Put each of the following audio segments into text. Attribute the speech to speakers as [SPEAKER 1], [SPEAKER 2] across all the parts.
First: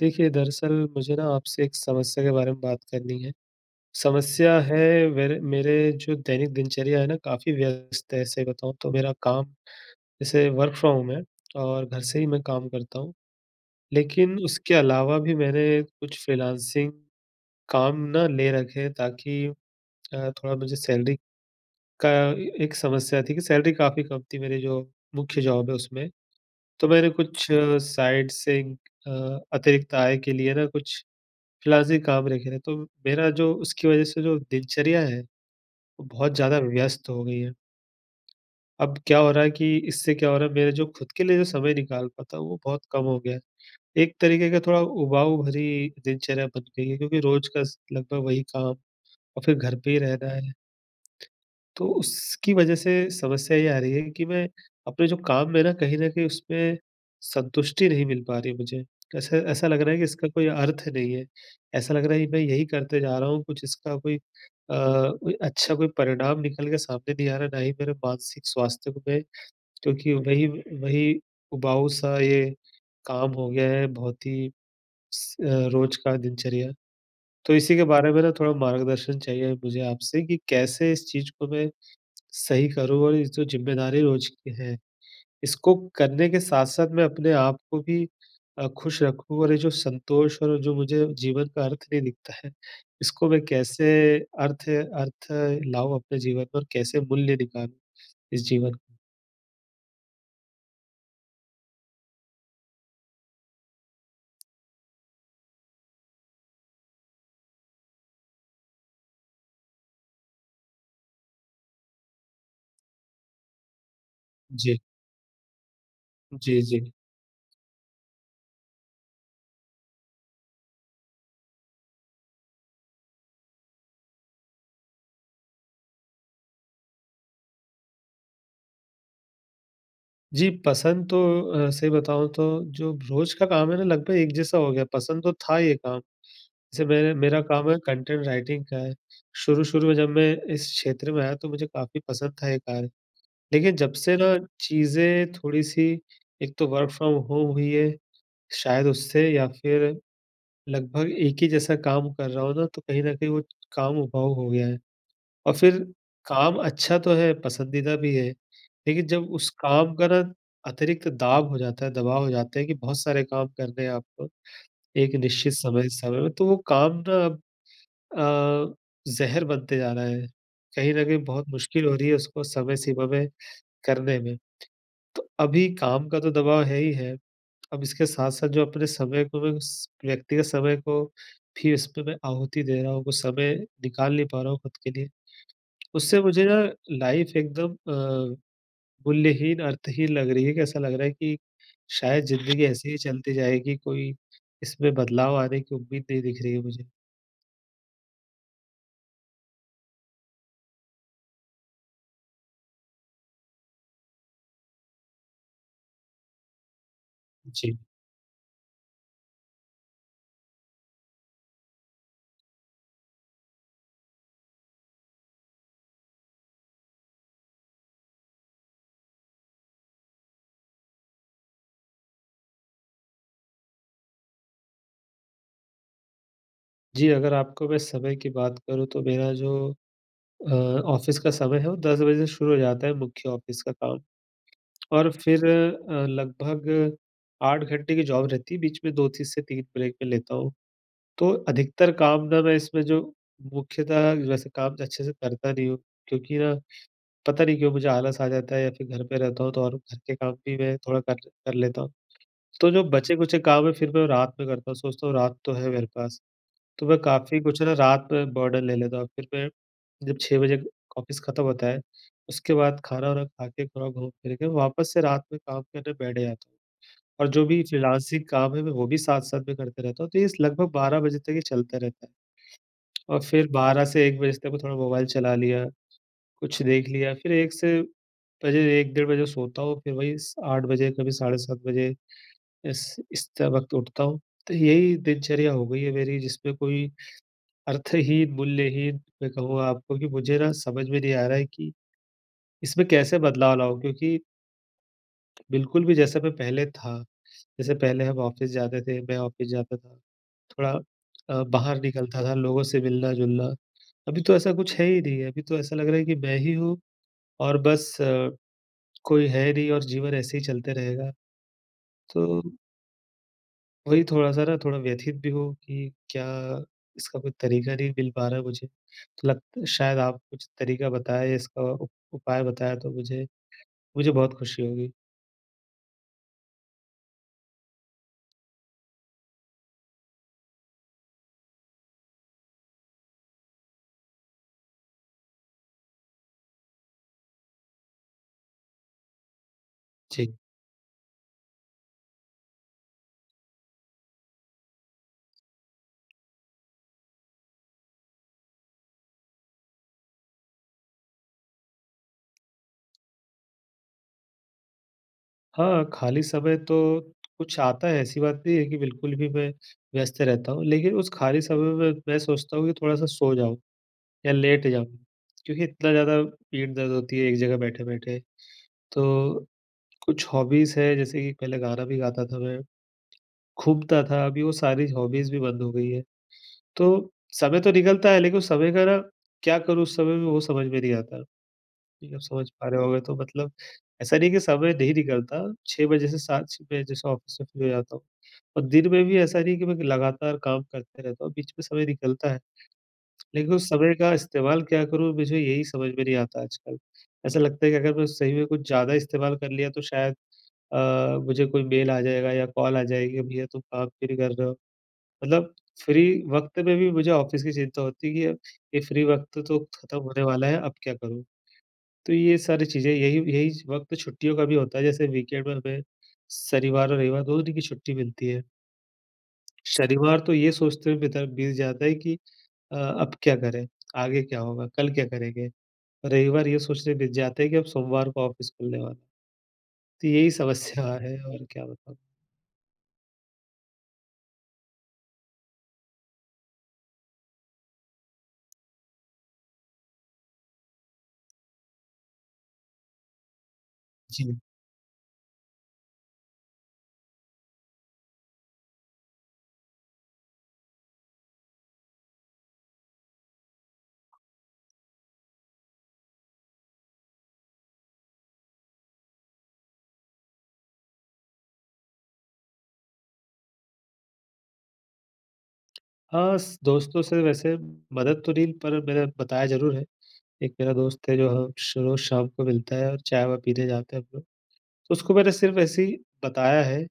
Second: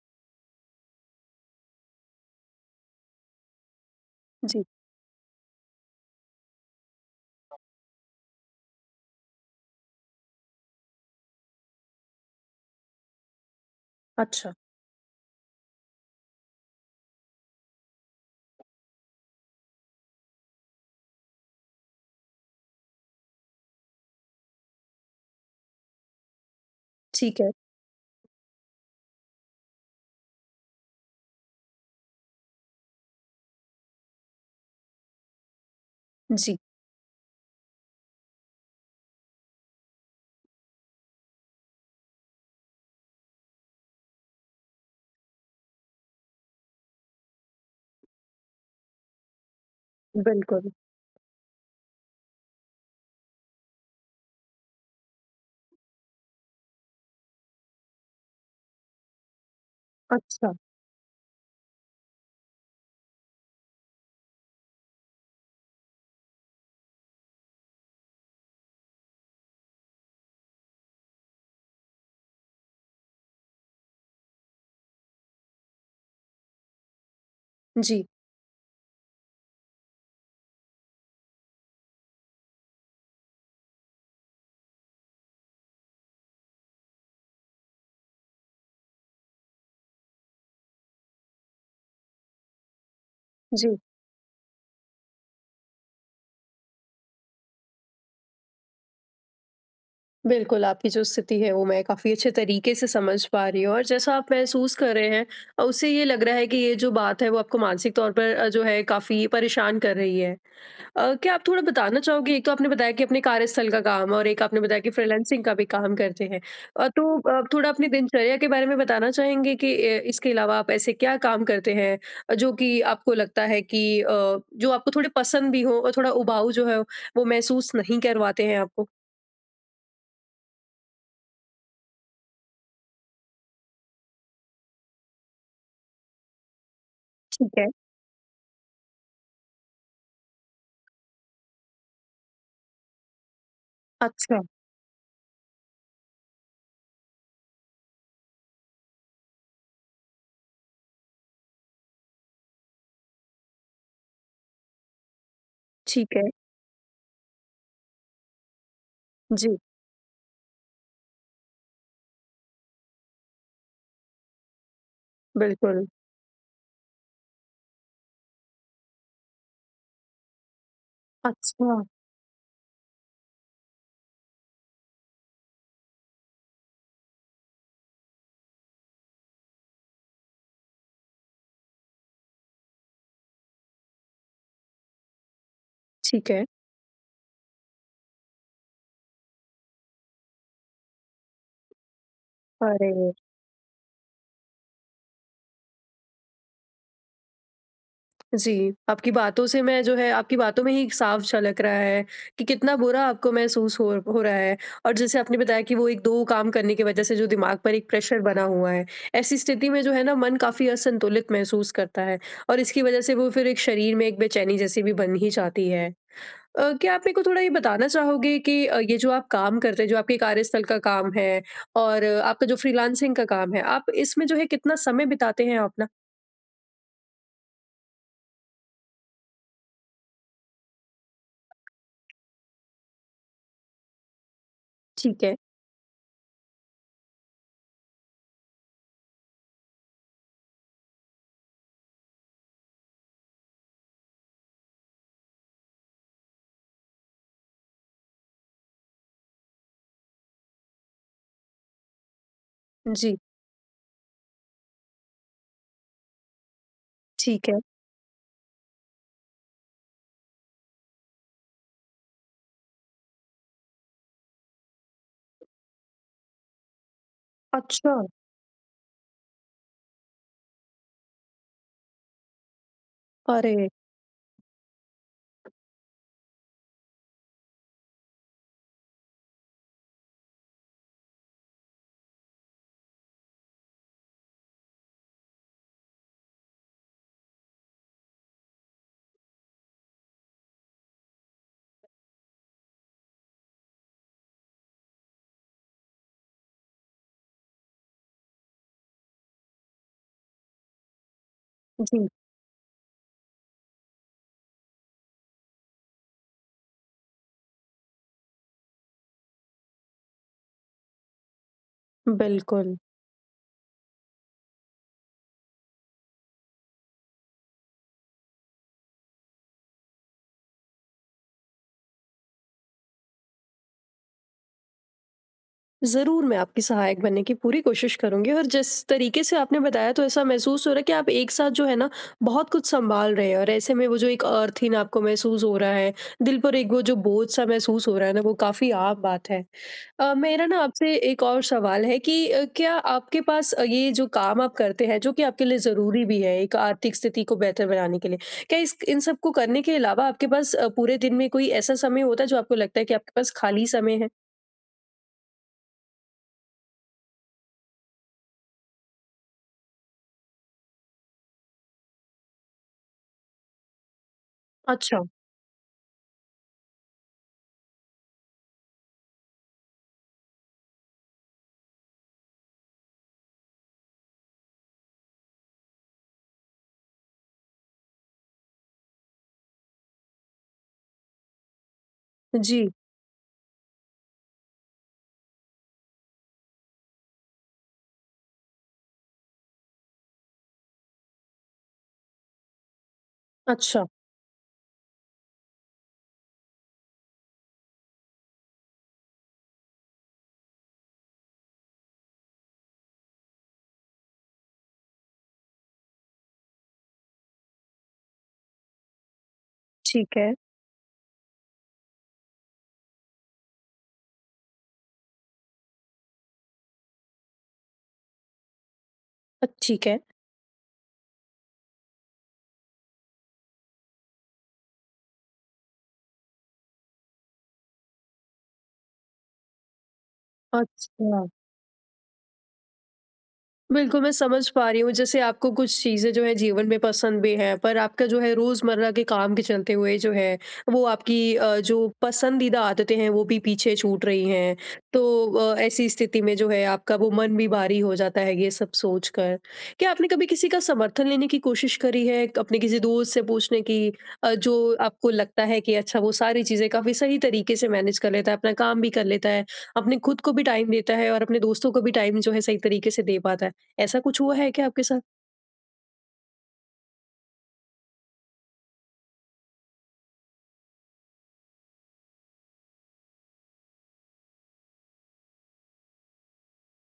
[SPEAKER 1] देखिए, दरअसल मुझे ना आपसे एक समस्या के बारे में बात करनी है। समस्या
[SPEAKER 2] जी,
[SPEAKER 1] है मेरे मेरे जो दैनिक दिनचर्या है ना काफ़ी व्यस्त है। ऐसे बताऊँ तो मेरा काम जैसे वर्क फ्रॉम होम है और घर से ही मैं काम करता हूँ। लेकिन
[SPEAKER 2] अच्छा,
[SPEAKER 1] उसके अलावा भी मैंने कुछ फ्रीलांसिंग काम ना ले रखे हैं ताकि थोड़ा मुझे सैलरी का एक समस्या थी कि सैलरी काफ़ी कम थी मेरी जो मुख्य जॉब है उसमें। तो मैंने
[SPEAKER 2] ठीक
[SPEAKER 1] कुछ
[SPEAKER 2] है।
[SPEAKER 1] जी। साइड से अतिरिक्त आय के लिए ना कुछ क्लासिक आप रखे रहे, तो मेरा जो उसकी वज़ह से जो दिनचर्या है, वो बहुत
[SPEAKER 2] जी,
[SPEAKER 1] ज़्यादा व्यस्त हो गई है। अब क्या हो रहा है कि इससे क्या हो रहा है मेरे जो खुद के लिए जो समय निकाल पाता हूँ, वो बहुत कम हो गया है। एक तरीके का थोड़ा उबाऊ भरी दिनचर्या बन गई है क्योंकि रोज़ का स लगभग वही काम और फिर घर पे ही रहना है।
[SPEAKER 2] बिल्कुल।
[SPEAKER 1] तो उसकी वजह से समस्या ये आ रही है कि मैं अपने जो काम में ना कहीं न कहीं उसमें संतुष्टि नहीं मिल पा रही है मुझे। ऐसा ऐसा लग रहा है कि इसका कोई
[SPEAKER 2] अच्छा,
[SPEAKER 1] अर्थ नहीं है। ऐसा लग रहा है कि मैं यही करते जा रहा हूँ, कुछ इसका कोई कोई अच्छा कोई परिणाम निकल के सामने नहीं आ रहा, ना ही मेरे मानसिक स्वास्थ्य को मैं, क्योंकि वही वही उबाऊ-सा ये काम हो गया है, बहुत ही रोज़ का दिनचर्या। तो इसी के
[SPEAKER 2] जी,
[SPEAKER 1] बारे में ना थोड़ा मार्गदर्शन चाहिए मुझे आपसे कि कैसे इस चीज़ को मैं सही करूँ और ये जो ज़िम्मेदारी रोज़ की है, इसको करने के साथ-साथ मैं अपने आप को भी खुश रखूँ, और ये जो संतोष और जो मुझे जीवन का अर्थ नहीं दिखता है, इसको मैं
[SPEAKER 2] जी।
[SPEAKER 1] कैसे अर्थ अर्थ लाऊँ अपने जीवन में और कैसे मूल्य निकालूँ इस जीवन का?
[SPEAKER 2] बिल्कुल, आपकी जो स्थिति है वो मैं काफ़ी अच्छे तरीके से समझ पा रही हूँ और जैसा आप महसूस कर रहे हैं उससे ये लग रहा है कि ये जो बात है वो आपको मानसिक तौर पर जो है काफ़ी परेशान कर रही है। क्या आप थोड़ा बताना चाहोगे? एक तो आपने बताया कि अपने कार्यस्थल का काम और एक आपने
[SPEAKER 1] जी,
[SPEAKER 2] बताया कि फ्रीलांसिंग का भी काम करते हैं।
[SPEAKER 1] जी, जी।
[SPEAKER 2] तो थोड़ा अपनी दिनचर्या के बारे में बताना चाहेंगे कि इसके अलावा आप ऐसे क्या काम करते हैं जो कि आपको लगता है कि जो आपको थोड़े पसंद भी हो और थोड़ा उबाऊ जो है वो महसूस नहीं करवाते हैं आपको?
[SPEAKER 1] जी, पसंद तो सही बताऊँ तो जो रोज़ का काम है ना लगभग एक जैसा हो गया, पसंद तो था ये काम। जैसे मेरे मेरा
[SPEAKER 2] ठीक है।
[SPEAKER 1] काम है कंटेंट राइटिंग का है। शुरू-शुरू में जब मैं इस क्षेत्र में आया तो मुझे काफ़ी पसंद था ये कार्य। देखिए, जब से ना
[SPEAKER 2] अच्छा,
[SPEAKER 1] चीज़ें थोड़ी-सी, एक तो वर्क फ्रॉम होम हुई है, शायद उससे या फिर लगभग एक ही जैसा काम कर रहा हूँ ना, तो कहीं न कहीं वो काम उबाऊ हो गया है। और फिर
[SPEAKER 2] ठीक है।
[SPEAKER 1] काम अच्छा तो है, पसंदीदा भी है, लेकिन जब उस
[SPEAKER 2] जी,
[SPEAKER 1] काम का ना अतिरिक्त दाब हो जाता है, दबाव हो जाता है कि बहुत सारे काम करने हैं आपको एक निश्चित
[SPEAKER 2] बिल्कुल।
[SPEAKER 1] समय समय में, तो वो काम ना अब अ, ज़हर बनते जा रहा है। कहीं न कहीं बहुत
[SPEAKER 2] अच्छा,
[SPEAKER 1] मुश्किल हो रही है उसको समय सीमा में करने में। तो अभी काम का तो दबाव है ही है। अब इसके साथ-साथ जो अपने समय को मैं स व्यक्तिगत समय को भी इसमें मैं आहुति दे रहा हूँ, कुछ समय निकाल नहीं पा रहा हूँ खुद के लिए। उससे
[SPEAKER 2] ठीक है।
[SPEAKER 1] मुझे ना लाइफ़ एकदम अ, मूल्यहीन, अर्थहीन लग रही है कि ऐसा लग रहा है कि शायद ज़िंदगी ऐसे
[SPEAKER 2] अरे!
[SPEAKER 1] ही चलती जाएगी, कोई इसमें बदलाव आने की उम्मीद नहीं दिख रही है मुझे।
[SPEAKER 2] जी, आपकी बातों से मैं जो है आपकी बातों में ही साफ झलक रहा है कि कितना बुरा आपको महसूस हो रहा है और जैसे आपने बताया कि वो 1-2 काम करने की वजह से जो दिमाग पर
[SPEAKER 1] जी।
[SPEAKER 2] एक प्रेशर बना हुआ है। ऐसी स्थिति में जो है ना मन काफ़ी असंतुलित महसूस करता है और इसकी वजह से वो फिर एक शरीर में एक बेचैनी जैसी भी बन ही जाती है। क्या आप मेरे को थोड़ा ये बताना चाहोगे कि ये जो आप काम करते हैं, जो आपके कार्यस्थल का काम है और आपका जो फ्रीलांसिंग का काम है, आप इसमें जो है कितना समय बिताते हैं अपना?
[SPEAKER 1] जी, अगर आपको मैं समय की बात करूँ तो मेरा जो अ, ऑफ़िस का समय है वो 10 बजे से शुरू हो जाता है मुख्य ऑफ़िस का काम। और
[SPEAKER 2] ठीक है।
[SPEAKER 1] फिर लगभग 8 घंटे की जॉब रहती है, बीच में 2 से 3 ब्रेक मैं लेता हूँ। तो अधिकतर काम ना मैं इसमें जो मुख्यतः वैसे काम अच्छे से करता नहीं हूँ, क्योंकि ना पता नहीं क्यों मुझे आलस आ जाता है, या फिर घर पे रहता हूँ तो और घर के काम भी मैं थोड़ा कर कर लेता हूँ। तो जो
[SPEAKER 2] जी,
[SPEAKER 1] बचे-कुचे काम है फिर मैं रात में करता हूँ, सोचता हूँ रात तो है मेरे पास, तो मैं काफ़ी
[SPEAKER 2] ठीक है।
[SPEAKER 1] कुछ ना रात में बर्डन ले लेता हूँ। फिर मैं जब 6 बजे ऑफ़िस खत्म होता है, उसके बाद खाना-वाना खा के थोड़ा घूम-फिर के वापस से रात में काम करने बैठ जाता हूँ। और जो भी
[SPEAKER 2] अच्छा।
[SPEAKER 1] फ्रीलांसिंग काम है मैं वो भी साथ-साथ में करते रहता हूँ, तो ये लगभग 12 बजे तक ये चलता रहता है। और फिर
[SPEAKER 2] अरे!
[SPEAKER 1] 12 से 1 बजे तक मैं थोड़ा मोबाइल चला लिया, कुछ देख लिया, फिर 1 से बजे 1 डेढ़ बजे सोता हूँ, फिर वही स 8 बजे, कभी साढ़े 7 बजे इस इस त वक़्त उठता हूँ। तो यही दिनचर्या हो गई है मेरी जिसमें कोई अर्थहीन, मूल्यहीन मैं कहूँगा आपको कि मुझे ना समझ में नहीं आ रहा है कि इसमें कैसे बदलाव लाऊँ? क्योंकि बिल्कुल भी जैसा मैं पहले था, जैसे पहले हम ऑफ़िस जाते थे, मैं ऑफ़िस जाता था। थोड़ा बाहर
[SPEAKER 2] जी,
[SPEAKER 1] निकलता था, लोगों से मिलना-जुलना। अभी तो ऐसा कुछ है ही नहीं है, अभी तो ऐसा लग रहा है कि मैं ही हूँ और बस कोई है नहीं और जीवन ऐसे ही चलते रहेगा। तो
[SPEAKER 2] बिल्कुल।
[SPEAKER 1] वही थोड़ा-सा ना थोड़ा व्यथित भी हूँ कि क्या इसका कोई तरीका नहीं मिल पा रहा है मुझे। तो लग शायद आप कुछ तरीका बताएँ, इसका उप उपाय बताएँ, तो मुझे मुझे बहुत खुशी होगी।
[SPEAKER 2] ज़रूर, मैं आपकी सहायक बनने की पूरी कोशिश करूँगी और जिस तरीके से आपने बताया तो ऐसा महसूस हो रहा है कि आप एक साथ जो है ना, बहुत कुछ सँभाल रहे हैं और ऐसे में वो जो एक अर्थ-हीन आपको महसूस हो रहा है, दिल पर एक वो जो बोझ-सा महसूस हो रहा है ना, वो काफ़ी आम बात है।
[SPEAKER 1] जी।
[SPEAKER 2] मेरा ना आपसे एक और सवाल है कि क्या आपके पास ये जो काम आप करते हैं, जो कि आपके लिए ज़रूरी भी है, एक आर्थिक स्थिति को बेहतर बनाने के लिए, क्या इस इन सब को करने के अलावा आपके पास पूरे दिन में कोई ऐसा समय होता है जो आपको लगता है कि आपके पास खाली समय है?
[SPEAKER 1] हाँ, खाली समय तो कुछ आता है, ऐसी बात नहीं है कि बिल्कुल भी मैं व्यस्त रहता हूँ, लेकिन उस खाली समय में मैं सोचता हूँ कि थोड़ा-सा सो जाऊँ या लेट जाऊँ,
[SPEAKER 2] अच्छा।
[SPEAKER 1] क्योंकि इतना ज़्यादा पीठ दर्द होती है एक जगह बैठे-बैठे। तो कुछ हॉबीज़ है, जैसे कि पहले गाना भी गाता था मैं, घूमता था, अभी वो सारी हॉबीज़ भी बंद हो गई है। तो समय तो निकलता है, लेकिन उस समय का ना क्या करूँ उस समय में, वो समझ में नहीं आता। ठीक है, आप समझ
[SPEAKER 2] जी।
[SPEAKER 1] पा रहे होंगे तो मतलब ऐसा नहीं है कि समय नहीं निकलता, 6 बजे से 7 मैं जैसे ऑफ़िस से फ्री हो जाता हूँ, और दिन में भी ऐसा नहीं है कि मैं लगातार काम करते रहता हूँ, बीच में समय निकलता है। लेकिन उस
[SPEAKER 2] अच्छा,
[SPEAKER 1] समय का इस्तेमाल क्या करूँ, मुझे यही समझ में नहीं आता आजकल। ऐसा लगता है कि अगर मैं सही में कुछ ज़्यादा इस्तेमाल कर लिया तो शायद अ, मुझे कोई मेल आ जाएगा या कॉल आ जाएगी कि भैया तुम काम क्यों नहीं कर रहे हो? मतलब फ्री वक़्त में भी मुझे ऑफ़िस की चिंता होती है कि अब ये फ्री वक़्त तो खत्म
[SPEAKER 2] ठीक
[SPEAKER 1] होने
[SPEAKER 2] है।
[SPEAKER 1] वाला है, अब क्या करूँ? तो ये सारी चीज़ें, यही यही वक़्त छुट्टियों का भी होता है, जैसे वीकेंड में हमें शनिवार और रविवार दोनों दिन की छुट्टी मिलती है।
[SPEAKER 2] ठीक है।
[SPEAKER 1] शनिवार तो ये सोचते हुए बिता बीत जाता है कि अ, अब क्या करें? आगे क्या होगा? कल क्या करेंगे? और रविवार ये सोचते बीत जाता है कि अब सोमवार को ऑफ़िस खुलने वाला है। तो यही समस्या है,
[SPEAKER 2] अच्छा।
[SPEAKER 1] और क्या बताऊँ?
[SPEAKER 2] बिल्कुल, मैं समझ पा रही हूँ। जैसे आपको कुछ चीज़ें जो है जीवन में पसंद भी हैं, पर आपका जो है रोज़मर्रा के काम के चलते हुए जो है, वो आपकी जो पसंदीदा आदतें हैं, वो भी पीछे छूट रही
[SPEAKER 1] जी।
[SPEAKER 2] हैं। तो ऐसी स्थिति में जो है आपका वो मन भी भारी हो जाता है ये सब सोच कर। क्या आपने कभी किसी का समर्थन लेने की कोशिश करी है? अपने किसी दोस्त से पूछने की जो आपको लगता है कि अच्छा वो सारी चीज़ें काफ़ी सही तरीके से मैनेज कर लेता है, अपना काम भी कर लेता है, अपने खुद को भी टाइम देता है और अपने दोस्तों को भी टाइम जो है सही तरीके से दे पाता है। ऐसा कुछ हुआ है क्या आपके साथ?
[SPEAKER 1] हाँ, स दोस्तों से वैसे मदद तो नहीं, पर मैंने बताया ज़रूर है। एक मेरा दोस्त है जो हम श रोज़ शाम को मिलता है, और चाय-वाय पीने जाते हैं हम लोग। तो उसको मैंने सिर्फ़ ऐसे ही बताया है,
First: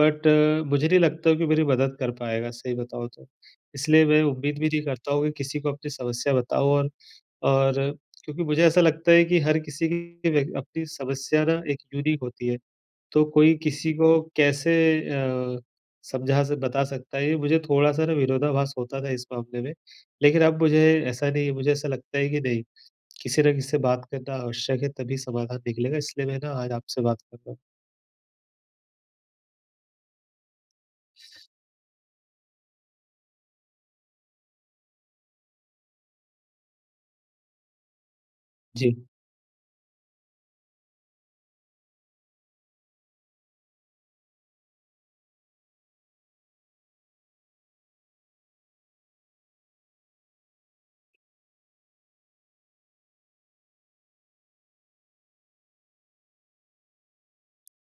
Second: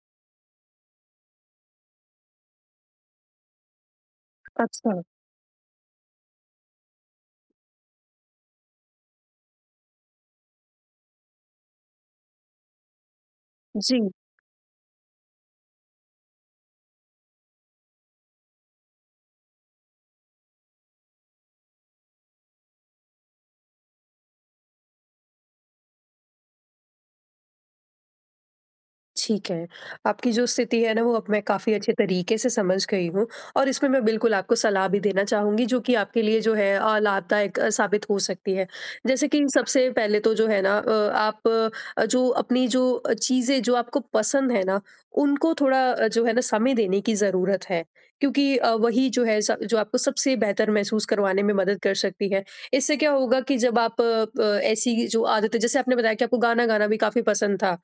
[SPEAKER 1] बट मुझे नहीं लगता कि मेरी मदद कर पाएगा, सही बताऊँ तो। इसलिए मैं उम्मीद भी नहीं
[SPEAKER 2] अच्छा,
[SPEAKER 1] करता हूँ कि किसी को अपनी समस्या बताऊँ, और और क्योंकि मुझे ऐसा लगता है कि हर किसी की व्य अपनी समस्या ना एक यूनिक होती है, तो कोई किसी
[SPEAKER 2] जी।
[SPEAKER 1] को कैसे अ, समझा स बता सकता है, ये मुझे थोड़ा-सा ना विरोधाभास होता था इस मामले में। लेकिन अब मुझे ऐसा नहीं है, मुझे ऐसा लगता है कि नहीं, किसी ना किसी से बात करना आवश्यक है, तभी समाधान निकलेगा, इसलिए मैं ना आज आपसे बात कर रहा हूँ।
[SPEAKER 2] ठीक है। आपकी जो स्थिति है ना वो अब मैं काफ़ी अच्छे तरीके से समझ गई हूँ और इसमें मैं बिल्कुल आपको सलाह भी देना चाहूँगी जो कि आपके लिए जो है लाभदायक साबित हो सकती है।
[SPEAKER 1] जी,
[SPEAKER 2] जैसे कि सबसे पहले तो जो है ना आप जो अपनी जो चीज़ें जो आपको पसंद है ना उनको थोड़ा जो है ना समय देने की ज़रूरत है। क्योंकि वही जो है स जो आपको सबसे बेहतर महसूस करवाने में मदद कर सकती है। इससे क्या होगा कि जब आप ऐसी जो आदतें जैसे आपने बताया कि आपको गाना गाना भी काफ़ी पसंद था।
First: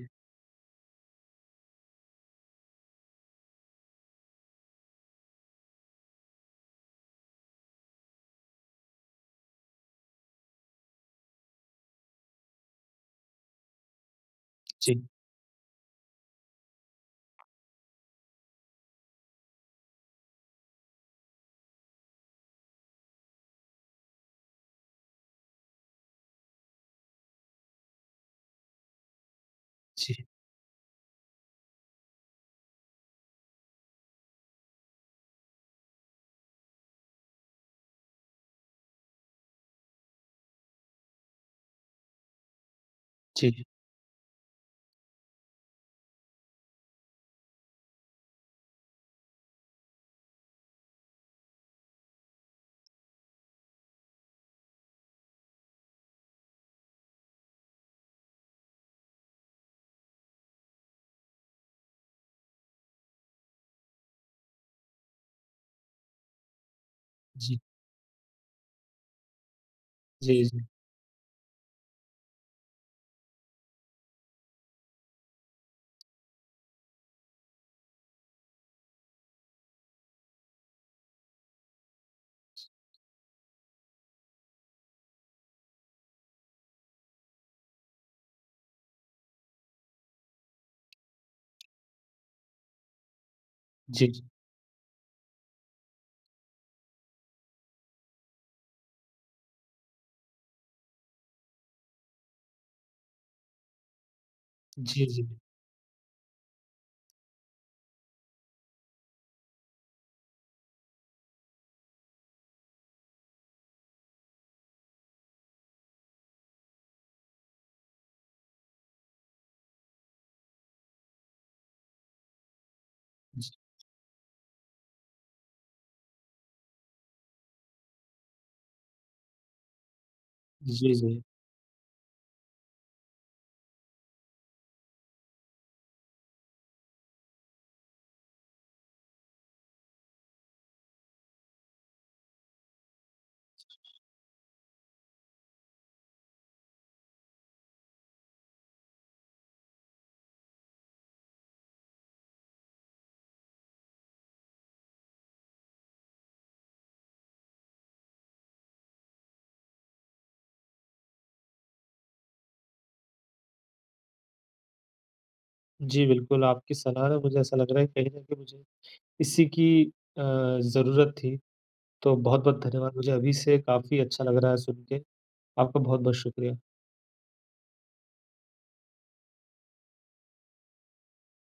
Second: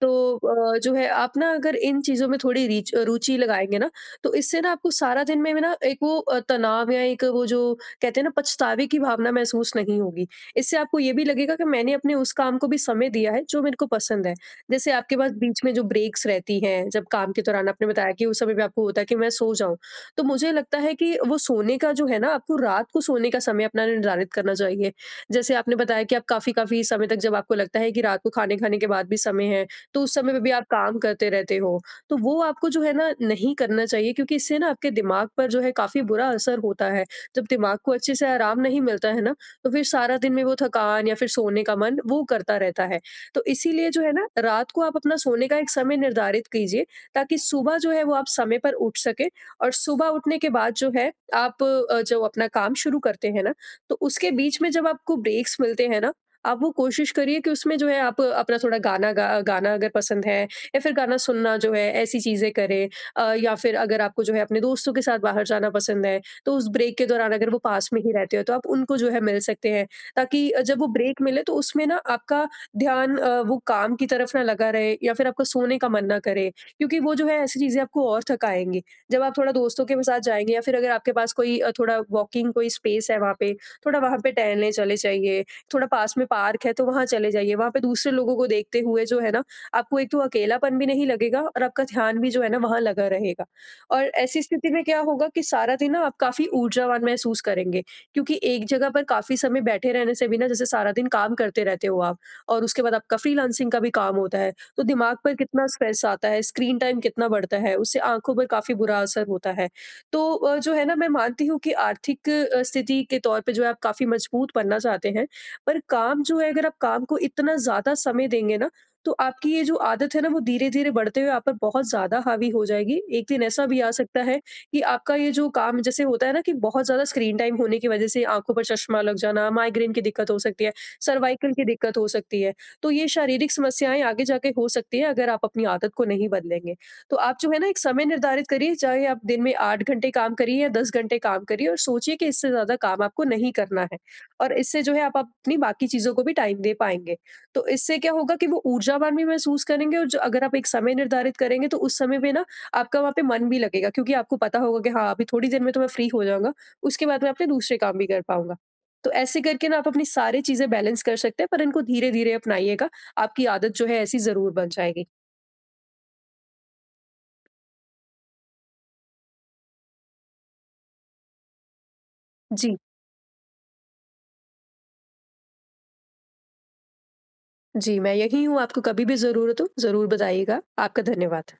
[SPEAKER 2] तो जो है आप ना अगर इन चीज़ों में थोड़ी रीच रुचि लगाएँगे ना, तो इससे ना आपको सारा दिन में ना एक वो तनाव या एक वो जो कहते हैं ना पछतावे की भावना महसूस नहीं होगी। इससे आपको ये भी लगेगा कि मैंने अपने उस काम को भी समय दिया है जो मेरे को पसंद है। जैसे
[SPEAKER 1] जी,
[SPEAKER 2] आपके पास बीच में जो ब्रेक्स रहती हैं, जब काम के दौरान आपने बताया कि उस समय भी आपको होता है कि मैं सो जाऊँ। तो मुझे लगता है कि वो सोने का जो है ना आपको रात को सोने का समय अपना निर्धारित करना चाहिए। जैसे आपने बताया कि आप काफ़ी-काफ़ी समय तक जब आपको लगता है कि रात को खाने खाने के बाद भी समय है, तो उस
[SPEAKER 1] जी,
[SPEAKER 2] समय पे भी आप काम करते रहते हो। तो वो आपको जो है ना नहीं करना चाहिए क्योंकि इससे ना आपके दिमाग पर जो है काफ़ी बुरा असर होता है। जब दिमाग को अच्छे से आराम नहीं मिलता है ना, तो फिर सारा दिन में वो थकान या फिर सोने का मन वो करता रहता है। तो
[SPEAKER 1] जी।
[SPEAKER 2] इसीलिए जो है ना रात को आप अपना सोने का एक समय निर्धारित कीजिए, ताकि सुबह जो है वो आप समय पर उठ सकें और सुबह उठने के बाद जो है आप जो अपना काम शुरू करते हैं ना, तो उसके बीच में जब आपको ब्रेक्स मिलते हैं ना आप वो कोशिश करिए कि उसमें जो है आप अपना थोड़ा गाना गा गाना अगर पसंद है या फिर गाना सुनना जो है ऐसी चीज़ें करें, या फिर अगर आपको जो है अपने दोस्तों के साथ बाहर जाना पसंद है, तो उस ब्रेक के दौरान अगर वो
[SPEAKER 1] जी,
[SPEAKER 2] पास में ही रहते हो तो आप उनको जो है मिल सकते हैं,
[SPEAKER 1] जी,
[SPEAKER 2] ताकि
[SPEAKER 1] जी।
[SPEAKER 2] जब वो ब्रेक मिले तो उसमें ना आपका ध्यान वो काम की तरफ ना लगा रहे या फिर आपका सोने का मन ना करे, क्योंकि वो जो है ऐसी चीज़ें आपको और थकाएंगी। जब आप थोड़ा दोस्तों के साथ जाएंगे या फिर अगर आपके पास कोई थोड़ा वॉकिंग कोई स्पेस है वहाँ पे, थोड़ा वहाँ पे टहलने चले जाइए, थोड़ा पास में पार्क है तो वहाँ चले जाइए। वहाँ पे दूसरे लोगों को देखते हुए जो है ना, आपको एक तो अकेलापन भी नहीं लगेगा और आपका ध्यान भी जो है ना वहाँ लगा रहेगा। और
[SPEAKER 1] जी, जी।
[SPEAKER 2] ऐसी स्थिति में क्या होगा कि सारा दिन ना आप काफ़ी ऊर्जावान महसूस करेंगे, क्योंकि एक जगह पर काफ़ी समय बैठे रहने से भी ना, जैसे सारा दिन काम करते रहते हो आप और उसके बाद आपका फ्रीलांसिंग का भी काम होता है, तो
[SPEAKER 1] जी,
[SPEAKER 2] दिमाग
[SPEAKER 1] जी।
[SPEAKER 2] पर कितना स्ट्रेस आता है, स्क्रीन टाइम कितना बढ़ता है, उससे आँखों पर काफ़ी बुरा असर होता है। तो जो है ना मैं मानती हूँ कि आर्थिक स्थिति के तौर पे जो है आप काफ़ी मजबूत बनना चाहते हैं, पर काम जो है अगर आप काम को इतना ज़्यादा समय देंगे ना, तो आपकी ये जो आदत है ना वो धीरे-धीरे बढ़ते हुए आप पर बहुत ज़्यादा हावी हो जाएगी। एक दिन
[SPEAKER 1] जी,
[SPEAKER 2] ऐसा भी आ सकता है कि आपका ये जो काम जैसे होता है ना कि बहुत ज़्यादा स्क्रीन टाइम होने की वजह से आँखों पर चश्मा लग जाना, माइग्रेन की दिक्कत हो सकती है,
[SPEAKER 1] जी, जी।
[SPEAKER 2] सर्वाइकल की दिक्कत हो सकती है। तो ये शारीरिक समस्याएँ आगे जाके हो सकती हैं अगर आप अपनी आदत को नहीं बदलेंगे। तो आप जो है ना एक समय निर्धारित करिए, चाहे आप दिन में 8 घंटे काम करिए या 10 घंटे काम करिए और सोचिए कि इससे ज़्यादा काम आपको नहीं करना है। और इससे जो है आप अपनी बाकी चीज़ों को भी टाइम दे पाएँगे। तो इससे क्या होगा कि वो ऊर्जावान भी महसूस करेंगे और जो अगर आप एक समय निर्धारित करेंगे तो उस समय पे ना आपका वहाँ पे मन भी लगेगा, क्योंकि आपको पता होगा कि हाँ, अभी थोड़ी देर में तो मैं फ्री हो जाऊँगा, उसके बाद मैं अपने दूसरे काम भी कर पाऊँगा। तो ऐसे करके ना आप अपनी सारी चीज़ें बैलेंस कर सकते हैं, पर इनको धीरे-धीरे अपनाइएगा, आपकी आदत जो है ऐसी ज़रूर बन जाएगी।
[SPEAKER 1] जी, बिल्कुल, आपकी सलाह ना मुझे ऐसा लग रहा है कहीं न कहीं मुझे इसी की अ, ज़रूरत थी। तो बहुत-बहुत
[SPEAKER 2] जी,
[SPEAKER 1] धन्यवाद, मुझे अभी से काफ़ी अच्छा लग रहा है सुन के। आपका बहुत-बहुत शुक्रिया।
[SPEAKER 2] जी मैं यही हूँ, आपको कभी भी ज़रूरत हो ज़रूर बताइएगा। आपका धन्यवाद।